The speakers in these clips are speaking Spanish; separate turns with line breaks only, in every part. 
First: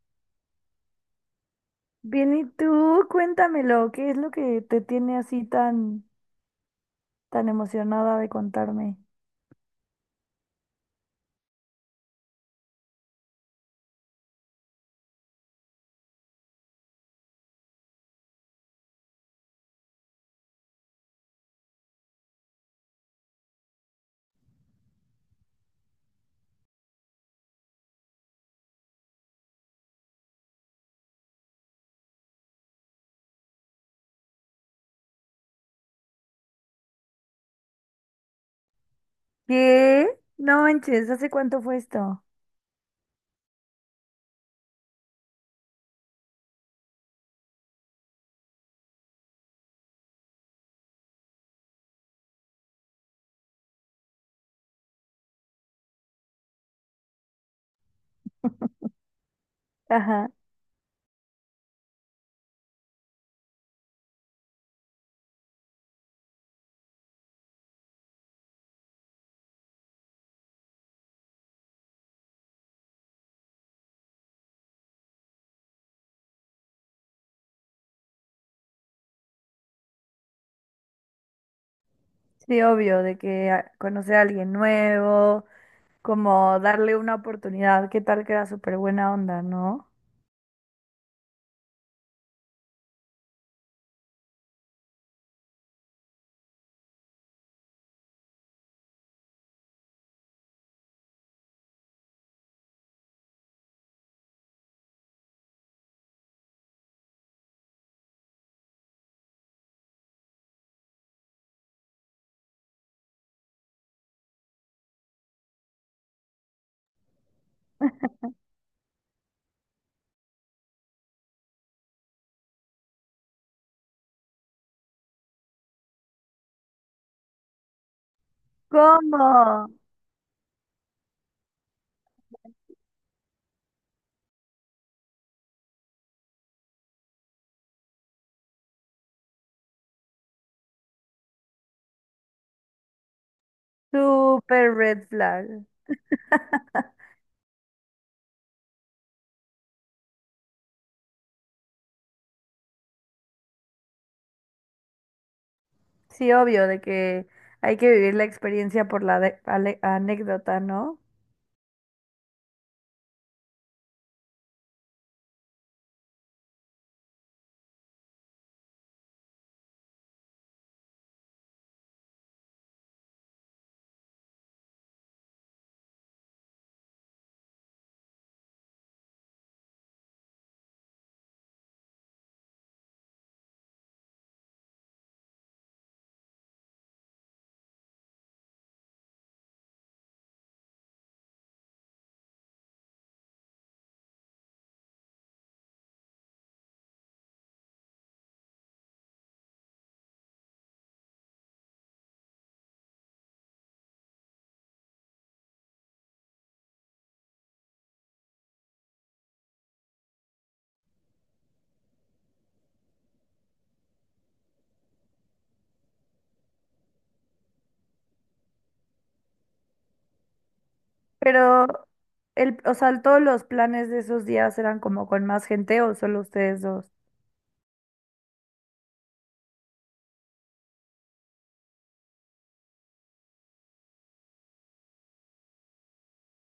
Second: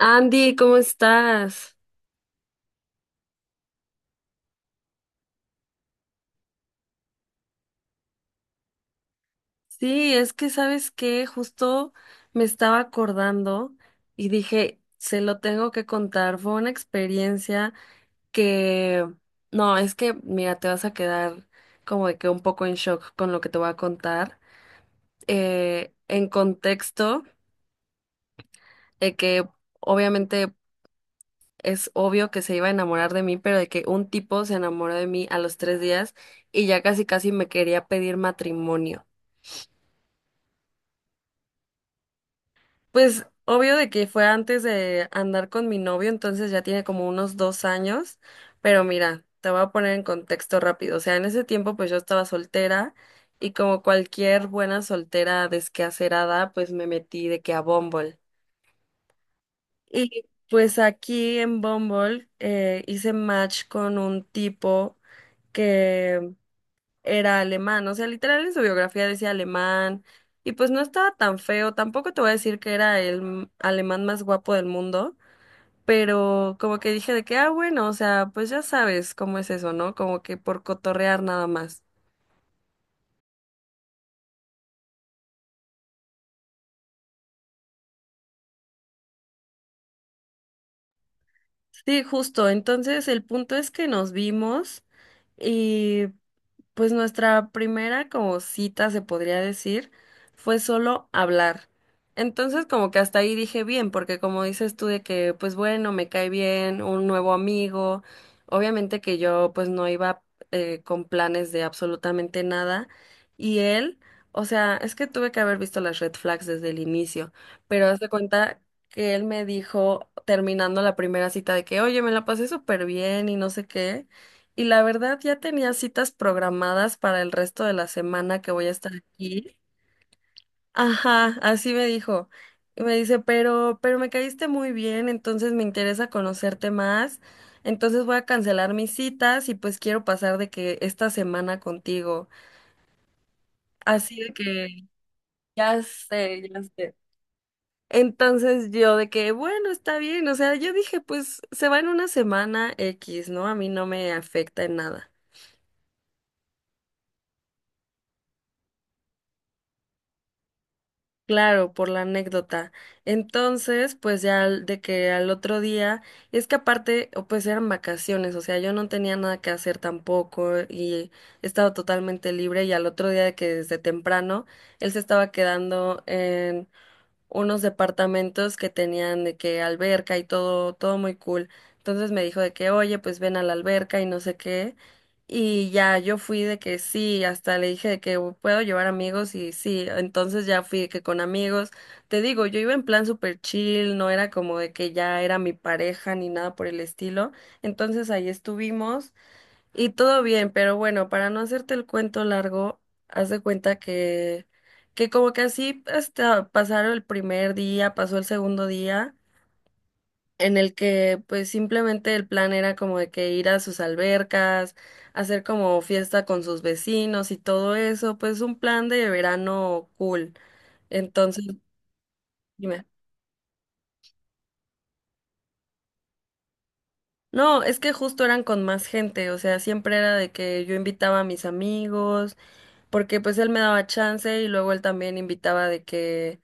Andy, ¿cómo estás?
Bien, ¿y tú? Cuéntamelo, ¿qué es lo que te tiene así tan emocionada de contarme?
Sí, es que sabes que justo me estaba acordando y dije, se lo tengo que contar. Fue una experiencia que, no, es que, mira, te vas a quedar como de que un poco en shock con lo que te voy a contar. En contexto, de que obviamente es obvio que se iba a enamorar de mí, pero de que un tipo se enamoró de mí a los tres días y ya casi casi me quería pedir matrimonio.
¿Qué? No manches, ¿hace cuánto fue esto?
Pues obvio de que fue antes de andar con mi novio, entonces ya tiene como unos dos años, pero mira, te voy a poner en contexto rápido. O sea, en ese tiempo pues yo estaba soltera y como cualquier buena soltera desquehacerada, pues me metí de que a Bumble. Y
Ajá,
pues aquí en Bumble hice match con un tipo que era alemán, o sea, literal en su biografía decía alemán, y pues no estaba tan feo, tampoco te voy a decir que era el alemán más guapo del mundo, pero como que dije de que, ah, bueno, o sea, pues ya sabes cómo es eso, ¿no? Como que por cotorrear nada más.
sí, obvio, de que conocer a alguien nuevo, como darle una oportunidad, ¿qué tal que era súper buena onda, ¿no?
Sí, justo, entonces el punto es que nos vimos. Pues nuestra primera como cita, se podría decir, fue solo hablar. Entonces como que hasta ahí dije bien, porque como dices tú de que, pues bueno, me cae bien, un nuevo amigo, obviamente que yo pues no iba con planes de absolutamente nada. Y él, o sea, es que tuve que haber visto las red flags desde el inicio, pero haz de cuenta que él me dijo terminando la primera cita de que, oye, me la pasé súper bien y no sé qué. Y la verdad ya tenía citas programadas para el resto de la semana que voy a estar
¿Cómo?
aquí. Ajá, así me dijo. Y me dice, pero me caíste muy bien, entonces me interesa conocerte más. Entonces voy a cancelar mis citas y pues quiero pasar de que esta semana contigo. Así de que
Súper red flag.
ya sé, ya sé. Entonces yo de que, bueno, está bien. O sea, yo dije, pues se va en una semana X, ¿no? A mí no me afecta en nada.
Sí, obvio, de que hay que vivir la experiencia por la anécdota, ¿no?
Claro, por la anécdota. Entonces, pues ya de que al otro día, es que aparte, o pues eran vacaciones, o sea, yo no tenía nada que hacer tampoco y estaba totalmente libre y al otro día de que desde temprano él se estaba quedando unos departamentos que tenían de que alberca y todo, todo muy cool. Entonces me dijo de que, oye, pues ven a la alberca y no sé qué. Y ya yo fui de que sí, hasta le dije de que puedo llevar amigos y sí, entonces ya fui de que con amigos. Te digo, yo iba en plan super chill, no era como de que ya era mi pareja ni nada por el estilo. Entonces ahí estuvimos y todo bien, pero bueno, para no hacerte el cuento largo, haz de cuenta que como que así hasta pasaron el primer día, pasó el segundo día, en el que pues simplemente el plan era como de que ir a sus albercas, hacer como fiesta con sus vecinos y todo eso, pues un plan de verano cool. Entonces,
Pero, el, o
dime.
sea, todos los planes de esos días eran como con más gente o solo ustedes dos.
No, es que justo eran con más gente, o sea, siempre era de que yo invitaba a mis amigos, porque pues él me daba chance y luego él también invitaba de que,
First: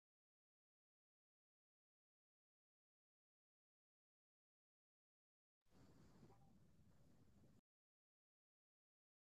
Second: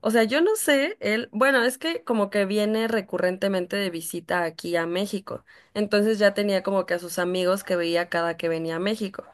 o sea, yo no sé, él, bueno, es que como que viene recurrentemente de visita aquí a México, entonces ya tenía como que a sus amigos que veía cada que venía a México.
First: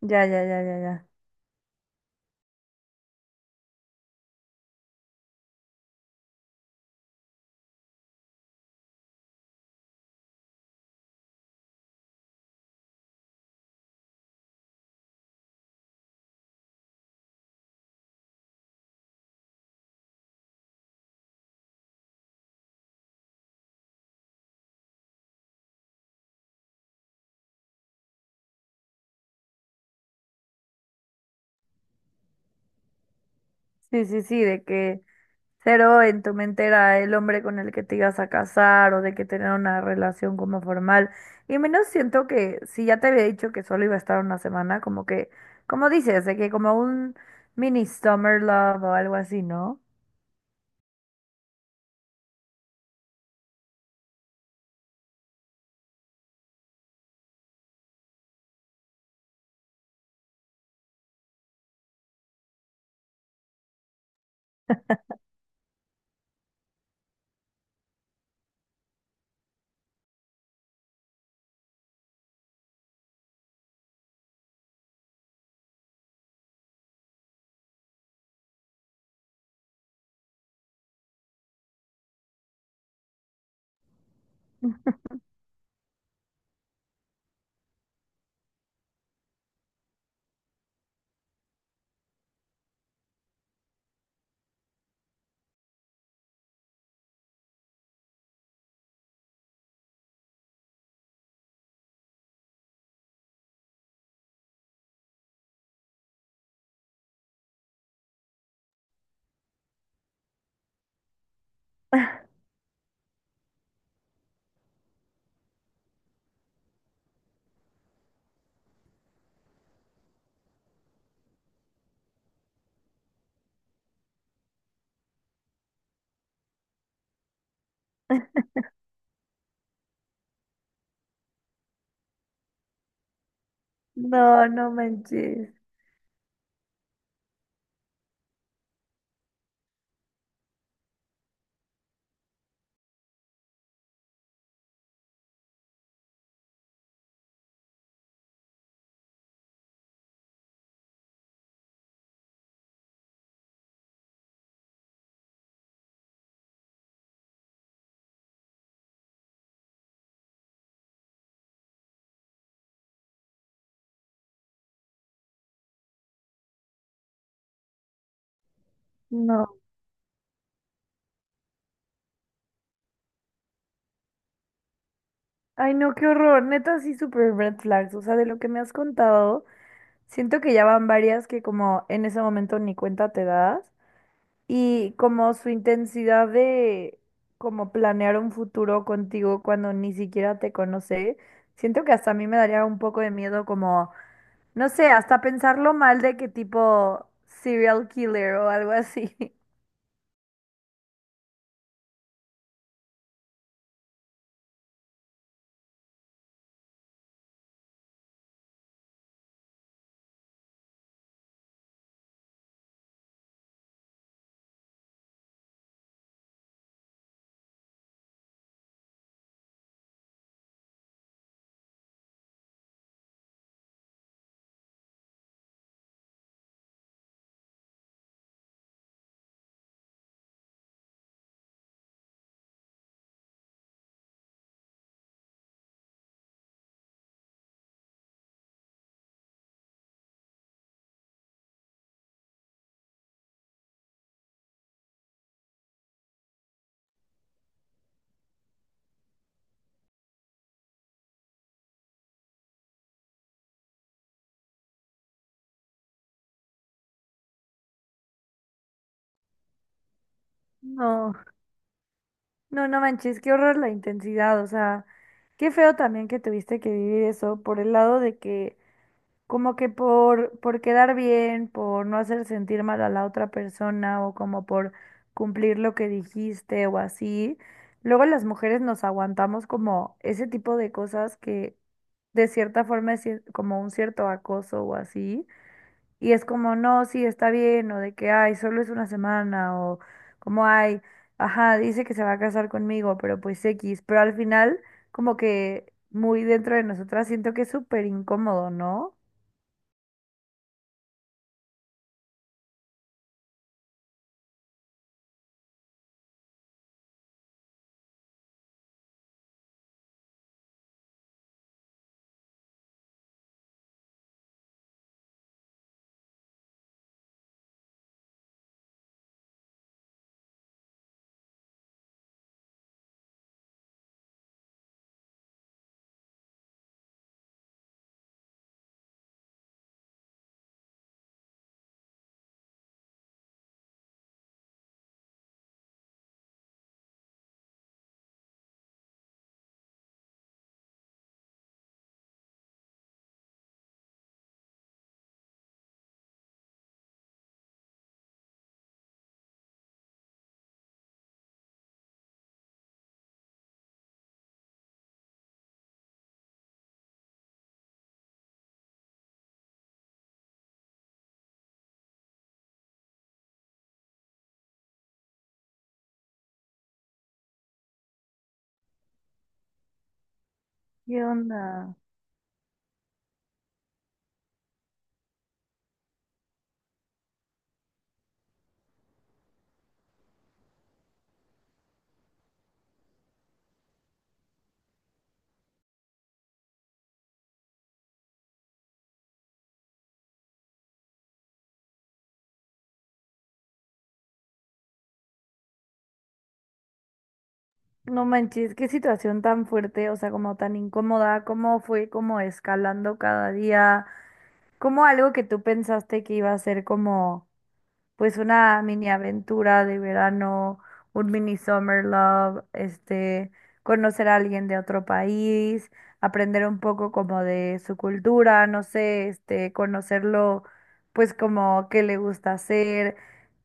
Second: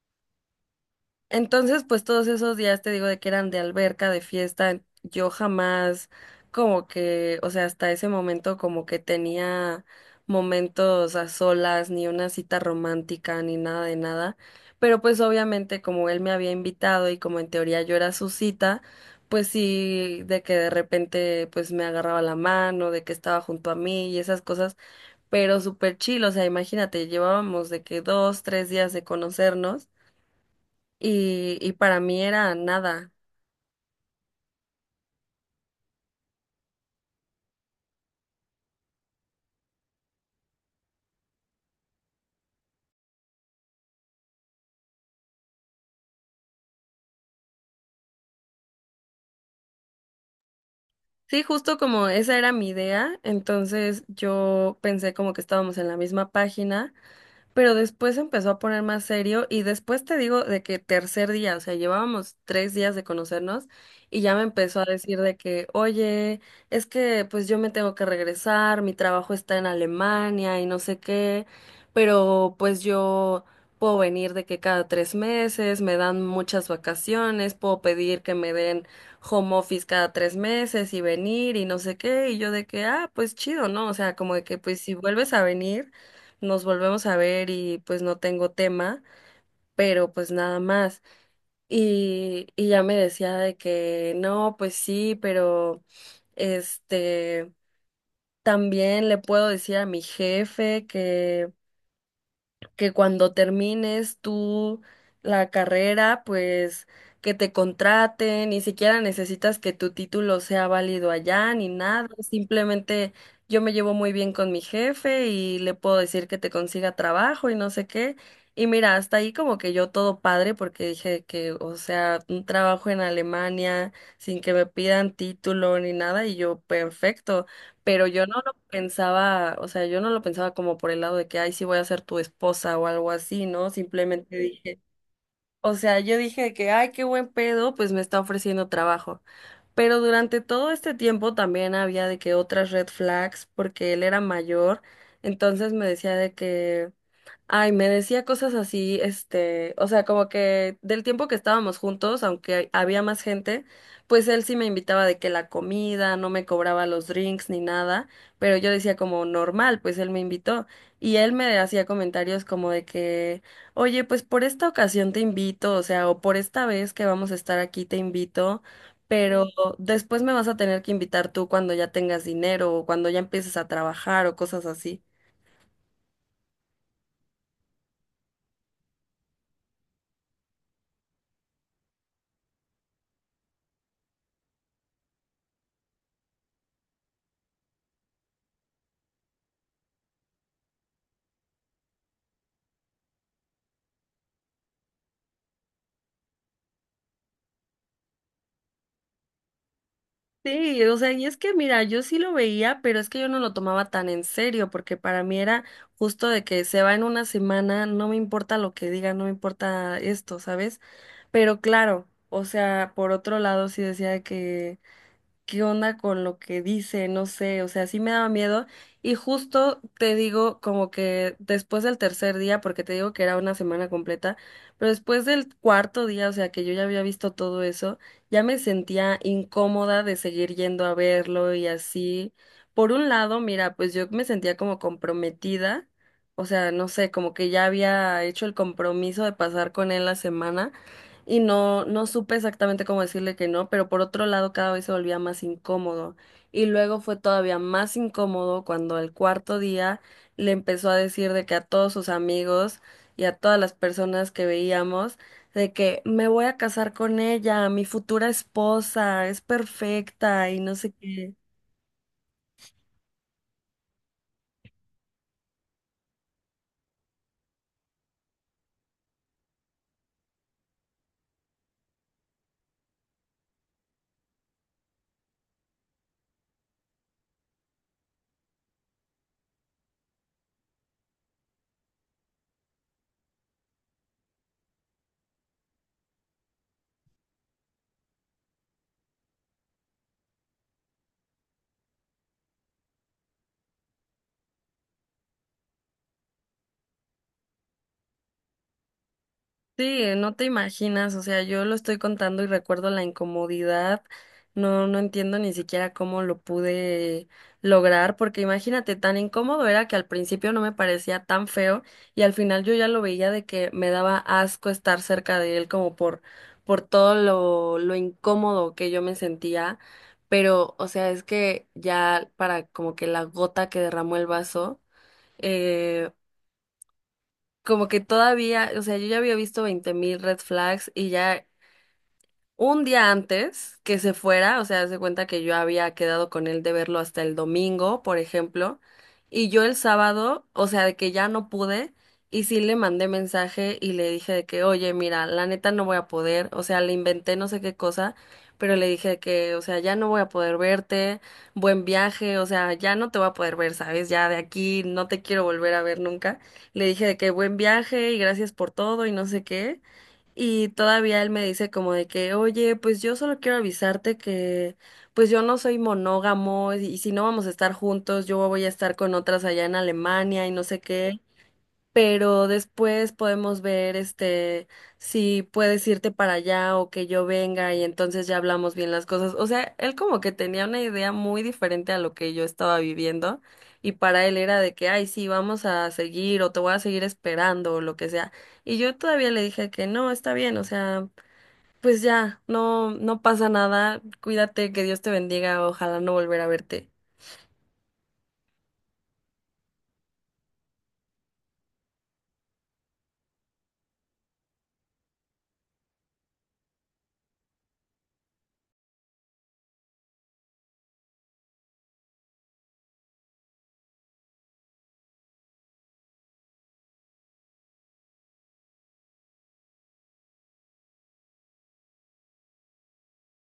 Ya, ya, ya, ya, ya.
Entonces, pues todos esos días te digo de que eran de alberca, de fiesta, yo jamás como que, o sea, hasta ese momento como que tenía momentos a solas, ni una cita romántica, ni nada de nada. Pero pues obviamente como él me había invitado y como en teoría yo era su cita, pues sí, de que de repente pues me agarraba la mano, de que estaba junto a mí y esas cosas, pero súper chill, o sea, imagínate, llevábamos de que dos, tres días de conocernos y para mí era nada.
Sí, sí, sí, de que cero en tu mente era el hombre con el que te ibas a casar o de que tener una relación como formal. Y menos siento que si ya te había dicho que solo iba a estar una semana, como que, como dices, de que como un mini summer love o algo así, ¿no?
Sí, justo como esa era mi idea, entonces yo pensé como que estábamos en la misma página. Pero después se empezó a poner más serio y después te digo de que tercer día, o sea, llevábamos tres días de conocernos y ya me empezó a decir de que, oye, es que pues yo me tengo que regresar, mi trabajo está en Alemania y no sé qué, pero pues yo puedo venir de que cada tres meses me dan muchas vacaciones, puedo pedir que me den home office cada tres meses y venir y no sé qué, y yo de que, ah, pues chido, ¿no? O sea, como de que pues si vuelves a venir nos volvemos a ver y pues no tengo tema, pero pues nada más. Y ya me decía de que no, pues sí, pero este, también le puedo decir a mi jefe que cuando termines tú la carrera, pues que te contraten, ni siquiera necesitas que tu título sea válido allá ni nada, simplemente yo me llevo muy bien con mi jefe y le puedo decir que te consiga trabajo y no sé qué. Y mira, hasta ahí como que yo todo padre porque dije que, o sea, un trabajo en Alemania sin que me pidan título ni nada y yo perfecto, pero yo no lo pensaba, o sea, yo no lo pensaba como por el lado de que, ay, sí voy a ser tu esposa o algo así, ¿no? Simplemente
No, no
dije,
manches,
o sea, yo dije que, ay, qué buen pedo, pues me está ofreciendo trabajo. Pero durante todo este tiempo también había de que otras red flags, porque él era mayor, entonces me decía de que... Ay, me decía cosas así, o sea, como que del tiempo que estábamos juntos, aunque había más gente, pues él sí me invitaba de que la comida, no me cobraba los drinks ni nada, pero yo decía como normal, pues él me invitó y él me hacía comentarios como de que, oye, pues por esta ocasión te invito, o sea, o por esta vez que vamos a estar aquí te invito, pero
no.
después me vas a tener que invitar tú cuando ya tengas dinero o cuando ya empieces a trabajar o cosas así.
Ay, no, qué horror, neta, sí, super red flags, o sea, de lo que me has contado. Siento que ya van varias que como en ese momento ni cuenta te das y como su intensidad de como planear un futuro contigo cuando ni siquiera te conoce, siento que hasta a mí me daría un poco de miedo como, no sé, hasta pensarlo mal de que tipo serial killer o algo así.
Sí, o sea, y es que mira, yo sí lo veía, pero es que yo no lo tomaba tan en serio, porque para mí era justo de que se va en una semana, no me importa lo que diga, no me importa esto, ¿sabes? Pero claro, o sea, por otro lado sí decía de que qué onda con lo que dice, no sé, o sea, sí me daba miedo. Y justo te digo como que después del tercer día, porque te digo que era una semana completa, pero después del cuarto día, o sea, que yo ya había visto todo eso, ya me sentía incómoda de seguir yendo a verlo y así. Por un lado, mira, pues yo me sentía como comprometida, o sea, no sé, como que ya había hecho el compromiso de pasar con él la semana y no supe exactamente cómo decirle que no, pero por otro lado cada vez se volvía más incómodo. Y luego fue todavía más incómodo cuando el cuarto día le empezó a decir de que a todos sus amigos y a todas las personas que veíamos, de que me voy a casar con ella, mi futura esposa, es perfecta y no sé
No,
qué.
no, no manches, qué horror la intensidad, o sea, qué feo también que tuviste que vivir eso por el lado de que como que por quedar bien, por no hacer sentir mal a la otra persona o como por cumplir lo que dijiste o así. Luego las mujeres nos aguantamos como ese tipo de cosas que de cierta forma es como un cierto acoso o así. Y es como, no, sí, está bien, o de que, ay, solo es una semana, o como, ay, ajá, dice que se va a casar conmigo, pero pues X. Pero al final, como que muy dentro de nosotras siento que es súper incómodo, ¿no?
Sí, no te imaginas, o sea, yo lo estoy contando y recuerdo la incomodidad, no entiendo ni siquiera cómo lo pude lograr, porque imagínate, tan incómodo era que al principio no me parecía tan feo y al final yo ya lo veía de que me daba asco estar cerca de él como por todo lo incómodo que yo me sentía, pero, o sea, es que ya para como que la gota que derramó el vaso. eh, Como que todavía, o sea, yo ya había visto 20.000 red flags y ya un día antes que se fuera, o sea, haz de cuenta que yo había quedado con él de verlo hasta el domingo, por ejemplo, y yo el sábado, o sea, de que ya no pude, y sí le mandé mensaje y le dije de que, oye, mira, la neta no voy a poder, o sea, le inventé no sé qué cosa, pero le dije de que, o sea, ya no voy a poder verte, buen viaje, o sea, ya no te voy a poder ver, ¿sabes? Ya de aquí no te quiero volver a ver nunca. Le dije de que buen viaje y gracias por todo y no sé qué. Y todavía él me dice como de que, oye, pues yo solo quiero avisarte que, pues yo no soy monógamo y si no vamos a estar juntos, yo voy a estar con otras allá en Alemania y no sé
¿Qué
qué,
onda?
pero después podemos ver si puedes irte para allá o que yo venga y entonces ya hablamos bien las cosas. O sea, él como que tenía una idea muy diferente a lo que yo estaba viviendo y para él era de que, ay, sí, vamos a seguir o te voy a seguir esperando o lo que sea. Y yo todavía le dije que no, está bien, o sea, pues ya, no pasa nada, cuídate, que Dios te bendiga, ojalá no volver a verte.
No manches, qué situación tan fuerte, o sea, como tan incómoda, cómo fue como escalando cada día, como algo que tú pensaste que iba a ser como pues una mini aventura de verano, un mini summer love, este, conocer a alguien de otro país, aprender un poco como de su cultura, no sé, este, conocerlo, pues como qué le gusta hacer,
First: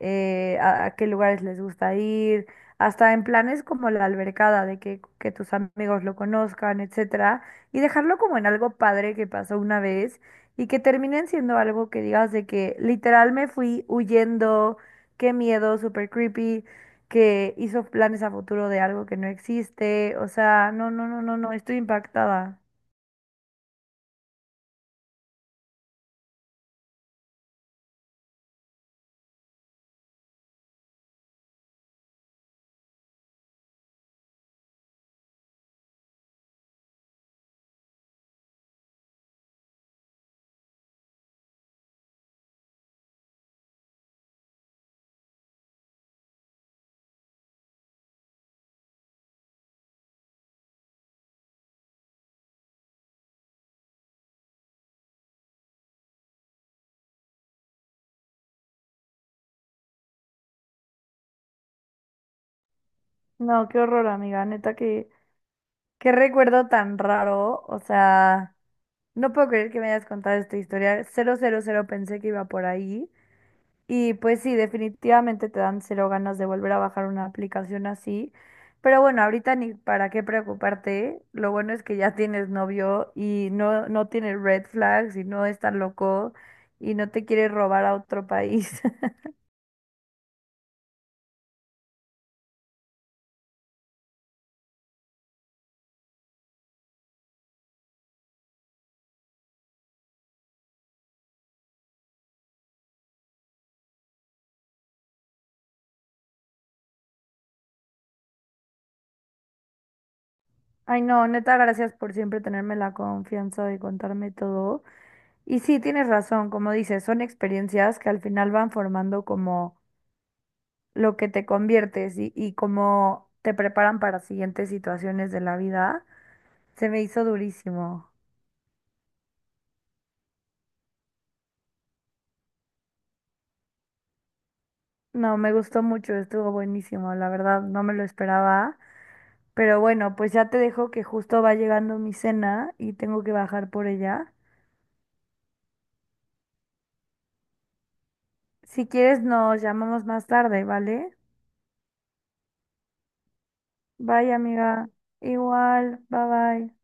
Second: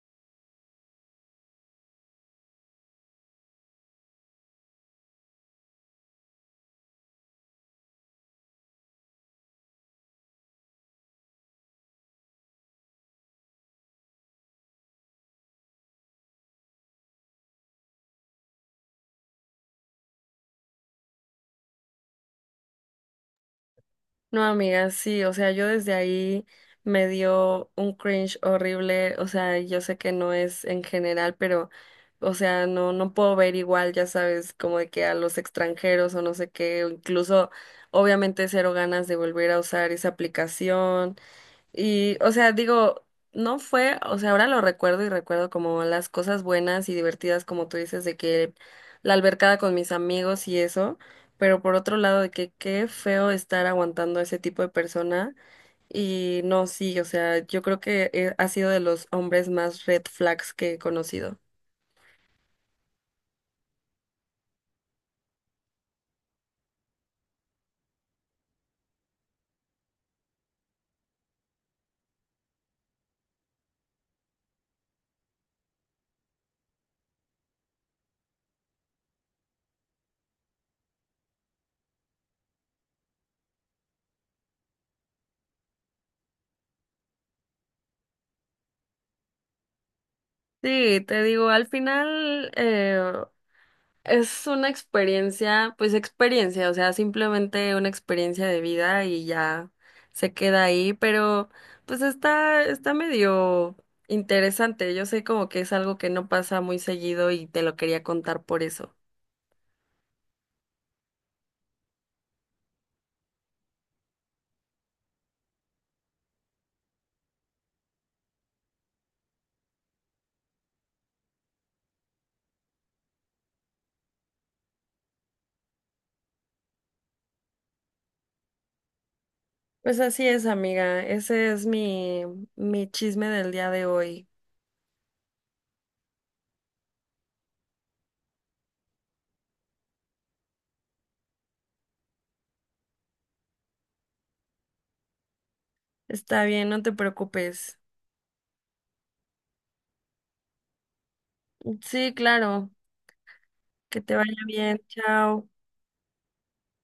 a qué lugares les gusta ir, hasta en planes como la albercada, de que tus amigos lo conozcan, etcétera, y dejarlo como en algo padre que pasó una vez y que terminen siendo algo que digas de que literal me fui huyendo, qué miedo, súper creepy, que hizo planes a futuro de algo que no existe. O sea, no, no, no, no, no, estoy impactada.
No, amiga, sí, o sea, yo desde ahí me dio un cringe horrible, o sea, yo sé que no es en general, pero, o sea, no, no puedo ver igual, ya sabes, como de que a los extranjeros o no sé qué, o incluso, obviamente, cero ganas de volver a usar esa aplicación, o sea, digo, no fue, o sea, ahora lo recuerdo y recuerdo como las cosas buenas y divertidas, como tú dices, de que la albercada con mis amigos y eso, pero por otro lado, de que qué feo estar aguantando a ese tipo de persona. Y no, sí, o sea, yo creo que ha sido de los hombres más red flags que he conocido.
No, qué horror, amiga, neta, que qué recuerdo tan raro. O sea, no puedo creer que me hayas contado esta historia. Cero, cero, cero pensé que iba por ahí. Y pues sí, definitivamente te dan cero ganas de volver a bajar una aplicación así. Pero bueno, ahorita ni para qué preocuparte. Lo bueno es que ya tienes novio y no, no tiene red flags y no es tan loco y no te quiere robar a otro país.
Sí, te digo, al final, es una experiencia, pues experiencia, o sea, simplemente una experiencia de vida y ya se queda ahí, pero pues está, está medio interesante. Yo sé como que es algo que no pasa muy seguido y te lo quería contar por eso.
Ay, no, neta, gracias por siempre tenerme la confianza de contarme todo. Y sí, tienes razón, como dices, son experiencias que al final van formando como lo que te conviertes y cómo te preparan para siguientes situaciones de la vida. Se me hizo durísimo.
Pues así es, amiga. Ese es mi chisme del día de hoy.
No, me gustó mucho, estuvo buenísimo, la verdad, no me lo esperaba. Pero bueno, pues ya te dejo que justo va llegando mi cena y tengo que bajar por ella.
Está bien, no te preocupes.
Si quieres, nos llamamos más tarde, ¿vale?
Sí, claro. Que te
Bye,
vaya bien.
amiga.
Chao.
Igual, bye bye.